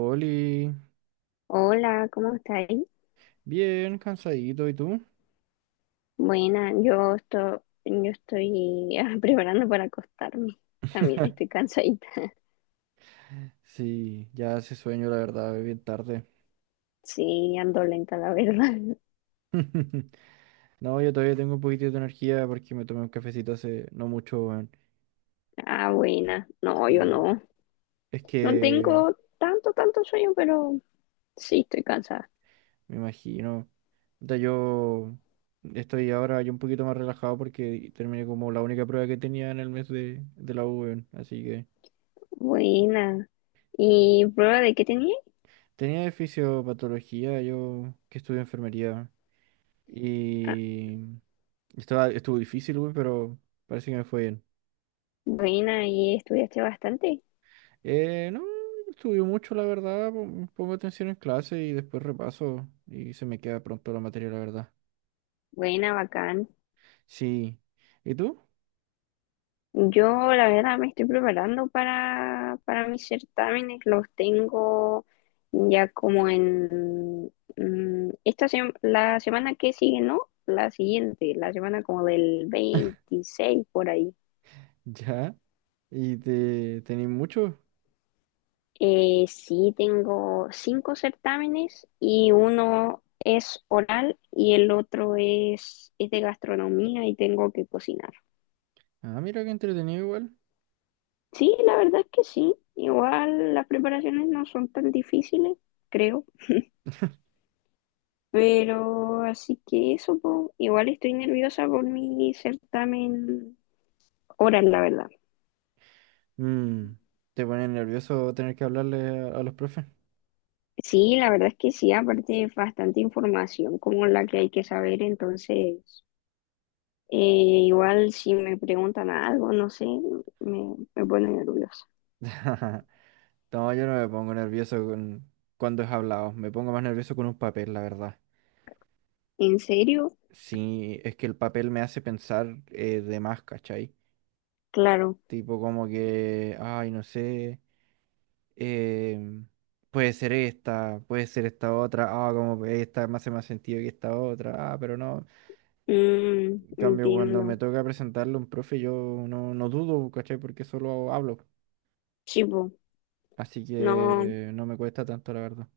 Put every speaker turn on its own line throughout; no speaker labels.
Oli,
Hola, ¿cómo estáis?
bien cansadito, ¿y tú?
Buena, yo estoy preparando para acostarme. También estoy cansadita.
Sí, ya hace sueño, la verdad, es bien tarde.
Sí, ando lenta, la verdad.
No, yo todavía tengo un poquitito de energía porque me tomé un cafecito hace no mucho, weón.
Ah, buena. No, yo
Sí,
no.
es
No
que
tengo tanto sueño, pero sí estoy cansada.
me imagino. O sea, yo estoy ahora ya un poquito más relajado porque terminé como la única prueba que tenía en el mes de la U, weón. Así que
Buena. ¿Y prueba de qué tenía?
tenía de fisiopatología, yo que estudio enfermería.
Ah,
Y estuvo difícil, güey, pero parece que me fue bien.
buena, y estudiaste bastante.
No estudió mucho, la verdad. Pongo atención en clase y después repaso y se me queda pronto la materia, la verdad.
Buena, bacán.
Sí. ¿Y tú?
Yo la verdad me estoy preparando para mis certámenes, los tengo ya como en la semana que sigue, ¿no? La siguiente, la semana como del 26 por ahí.
Ya. ¿Y te tenés mucho?
Sí, tengo 5 certámenes y uno es oral y el otro es de gastronomía y tengo que cocinar.
Ah, mira qué entretenido igual.
Sí, la verdad es que sí. Igual las preparaciones no son tan difíciles, creo. Pero así que eso, po. Igual estoy nerviosa por mi certamen oral, la verdad.
Mm, ¿te pone nervioso tener que hablarle a los profes?
Sí, la verdad es que sí, aparte es bastante información como la que hay que saber, entonces eh, igual si me preguntan algo, no sé, me pone nerviosa.
No, yo no me pongo nervioso cuando es hablado. Me pongo más nervioso con un papel, la verdad.
¿En serio?
Sí, es que el papel me hace pensar de más, ¿cachai?
Claro.
Tipo como que, ay, no sé, em, puede ser esta otra, ah, como que esta me hace más sentido que esta otra, ah, pero no.
Mm,
En cambio, cuando me
entiendo.
toca presentarle a un profe, yo no dudo, ¿cachai? Porque solo hablo.
Sí, po.
Así
No,
que no me cuesta tanto, la verdad.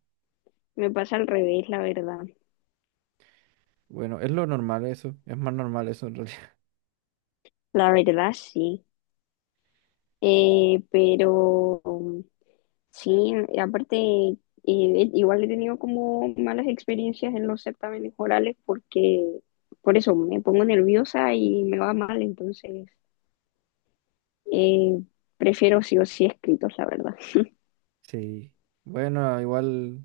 me pasa al revés, la verdad.
Bueno, es lo normal eso, es más normal eso en realidad.
La verdad sí. Pero... Sí, y aparte, igual he tenido como malas experiencias en los certámenes orales porque por eso me pongo nerviosa y me va mal, entonces eh, prefiero sí o sí escritos, la verdad.
Sí. Bueno, igual.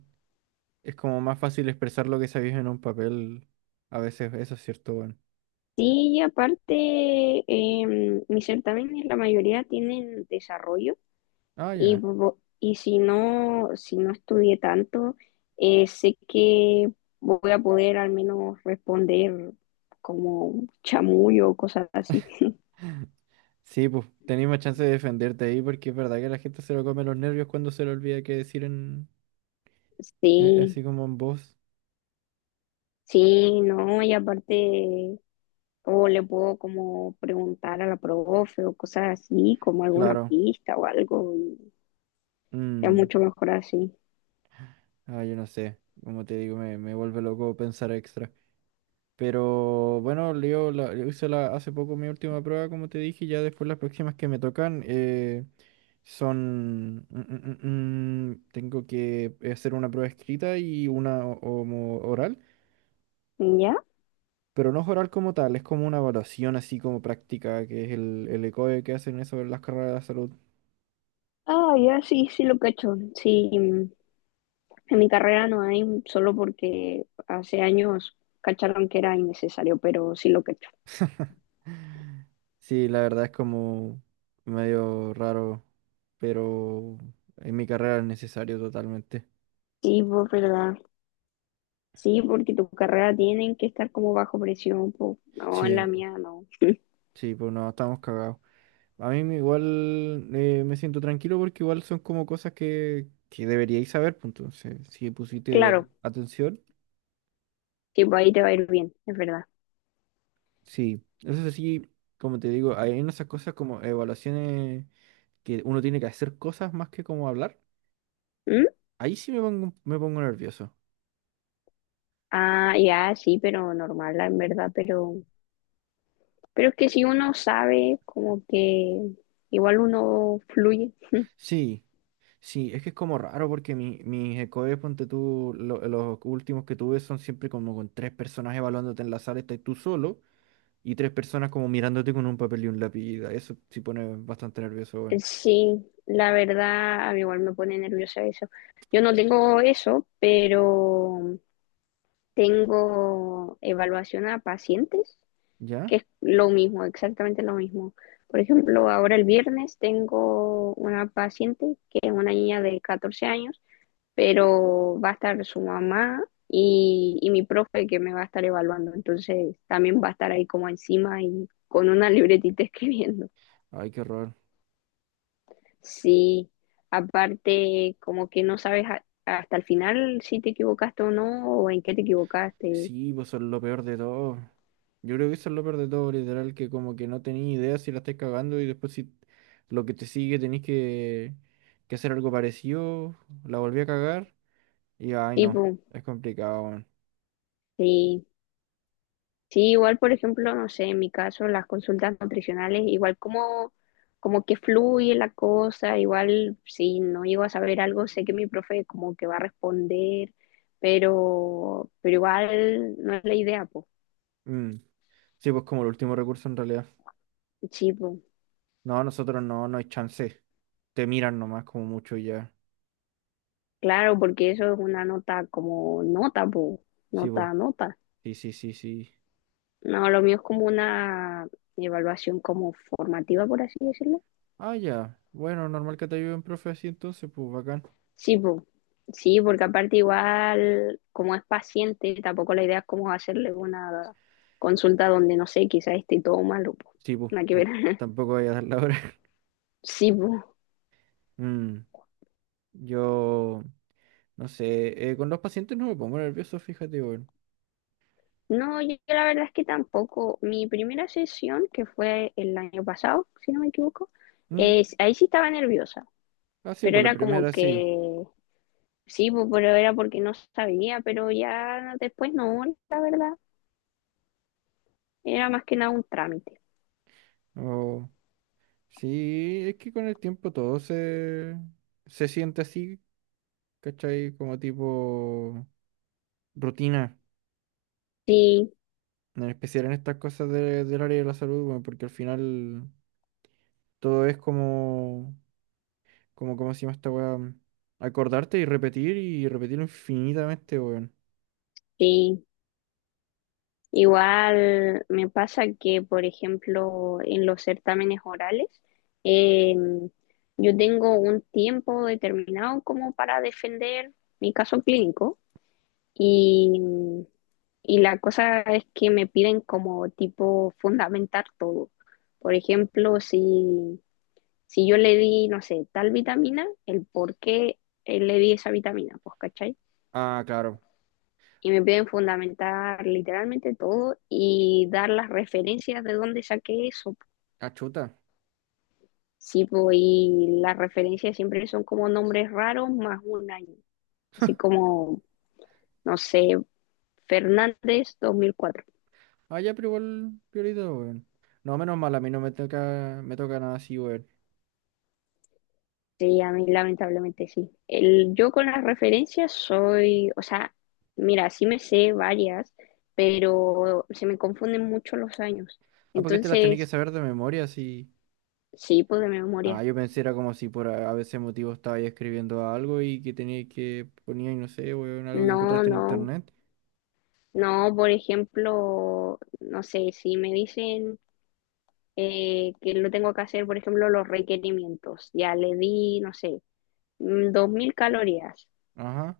Es como más fácil expresar lo que sabéis en un papel. A veces, eso es cierto, bueno.
Sí, y aparte, mis certámenes la mayoría tienen desarrollo
Ah,
y,
ya.
y si no, si no estudié tanto, sé que voy a poder al menos responder como chamullo o cosas así.
Sí, pues, tenéis más chance de defenderte ahí porque es verdad que la gente se lo come los nervios cuando se le olvida qué decir en,
Sí,
así como en voz.
sí, no, y aparte, o le puedo como preguntar a la profe o cosas así, como alguna
Claro.
pista o algo, y es
Mm.
mucho mejor así.
Ah, yo no sé. Como te digo, me vuelve loco pensar extra. Pero bueno, hace poco mi última prueba, como te dije, y ya después las próximas que me tocan son... tengo que hacer una prueba escrita y una como oral,
¿Ya?
pero no es oral como tal, es como una evaluación así como práctica, que es el ECOE que hacen eso en las carreras de la salud.
Ah, ya, sí, sí lo cacho. Sí, mm, en mi carrera no hay, solo porque hace años cacharon que era innecesario, pero sí lo cacho.
Sí, la verdad es como medio raro, pero en mi carrera es necesario totalmente.
Sí, pues verdad. Sí, porque tu carrera tienen que estar como bajo presión, pues no, en
Sí.
la mía no.
Sí, pues no, estamos cagados. A mí me igual me siento tranquilo porque igual son como cosas que deberíais saber, pues entonces, si pusiste
Claro,
atención,
sí, pues ahí te va a ir bien, es verdad.
sí. Eso sí, como te digo, hay en esas cosas como evaluaciones que uno tiene que hacer cosas más que como hablar.
¿Mm?
Ahí sí me pongo nervioso.
Ah, ya, sí, pero normal, en verdad, pero es que si uno sabe, como que igual uno fluye.
Sí, sí, es que es como raro porque mis ECOES, ponte tú, los últimos que tuve son siempre como con tres personas evaluándote en la sala, estás tú solo. Y tres personas como mirándote con un papel y un lápiz. Eso sí pone bastante nervioso, weón.
Sí, la verdad, a mí igual me pone nerviosa eso. Yo no tengo eso, pero tengo evaluación a pacientes, que
¿Ya?
es lo mismo, exactamente lo mismo. Por ejemplo, ahora el viernes tengo una paciente que es una niña de 14 años, pero va a estar su mamá y mi profe que me va a estar evaluando. Entonces también va a estar ahí como encima y con una libretita escribiendo.
Ay, qué horror.
Sí, aparte como que no sabes hasta el final si te equivocaste o no, o en qué te equivocaste.
Sí, pues son lo peor de todo. Yo creo que eso es lo peor de todo, literal, que como que no tenéis idea si la estáis cagando y después si lo que te sigue tenéis que hacer algo parecido, la volví a cagar y ay no,
Tipo,
es complicado, weón.
sí, sí, igual, por ejemplo, no sé, en mi caso, las consultas nutricionales, igual como, como que fluye la cosa, igual si no llego a saber algo, sé que mi profe como que va a responder, pero igual no es la idea, pues.
Mm. Sí, pues como el último recurso en realidad.
Sí, po.
No, nosotros no, no hay chance. Te miran nomás como mucho y ya.
Claro, porque eso es una nota como nota, po.
Sí, pues.
Nota, nota.
Sí, sí, sí, sí.
No, lo mío es como una evaluación como formativa, por así decirlo.
Ah, ya. Bueno, normal que te ayude un profe así entonces, pues bacán.
Sí, po. Sí, porque aparte igual, como es paciente, tampoco la idea es como hacerle una consulta donde, no sé, quizá esté todo malo, po.
Sí, pues,
Nada que ver.
tampoco voy a dar la hora.
Sí, po.
Mm, yo, no sé, con los pacientes no me pongo nervioso, fíjate, bueno.
No, yo la verdad es que tampoco. Mi primera sesión, que fue el año pasado, si no me equivoco,
Mm,
ahí sí estaba nerviosa,
ah, sí,
pero
pues la
era como
primera sí.
que, sí, po, pero era porque no sabía, pero ya después no, la verdad, era más que nada un trámite.
O sí, es que con el tiempo todo se siente así, ¿cachai? Como tipo rutina,
Sí,
en especial en estas cosas del área de la salud, bueno, porque al final todo es como... Como, ¿cómo se llama esta weá? Acordarte y repetir y repetirlo infinitamente, weón.
sí. Igual me pasa que, por ejemplo, en los certámenes orales, eh, yo tengo un tiempo determinado como para defender mi caso clínico y, y la cosa es que me piden como tipo fundamentar todo. Por ejemplo, si yo le di, no sé, tal vitamina, el por qué le di esa vitamina, pues, ¿cachai?
Ah, claro.
Y me piden fundamentar literalmente todo y dar las referencias de dónde saqué eso.
Ah, chuta.
Sí, po, y las referencias siempre son como nombres raros más un año, así como, no sé, Fernández 2004.
Ah, ya, pero igual, piolita, weón. No, menos mal, a mí no me toca, me toca nada así, weón.
Sí, a mí lamentablemente sí. El, yo con las referencias soy, o sea, mira, sí me sé varias, pero se me confunden mucho los años.
Ah, porque te las tenés que
Entonces,
saber de memoria, así.
sí, pues de
Ah,
memoria.
yo pensé era como si por a veces motivo estaba ahí escribiendo algo y que tenía que ponía, y no sé, weón, algo que
No,
encontraste en
no.
internet.
No, por ejemplo, no sé, si me dicen que lo tengo que hacer, por ejemplo, los requerimientos, ya le di, no sé, 2000 calorías.
Ajá.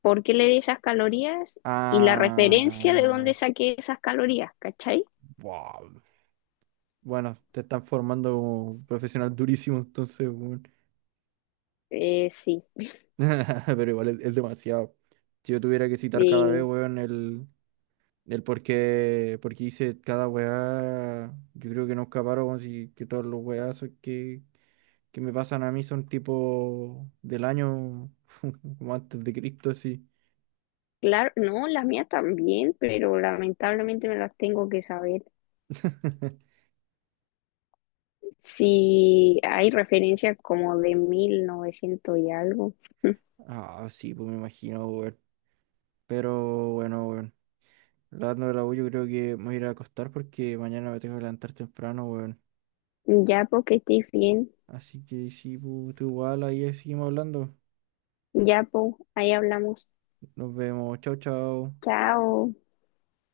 ¿Por qué le di esas calorías? Y la referencia de
Ah.
dónde saqué esas calorías, ¿cachai?
Wow. Bueno, te están formando como profesional durísimo, entonces, weón.
Sí,
Pero igual es demasiado. Si yo tuviera que citar cada vez,
y
weón, el por qué hice cada weá, yo creo que no escaparon, weón, si que todos los weazos que me pasan a mí son tipo del año como antes de Cristo, sí.
claro, no, las mías también, pero lamentablemente me las tengo que saber. Si hay referencias como de 1900 y algo,
Ah, sí, pues me imagino, weón. Pero bueno, weón. Hablando de la U, yo creo que me voy a ir a acostar porque mañana me tengo que levantar temprano, weón.
ya porque estoy bien.
Así que sí, pues, tú igual ahí seguimos hablando.
Ya, pues, ahí hablamos.
Nos vemos. Chau, chau.
Chao.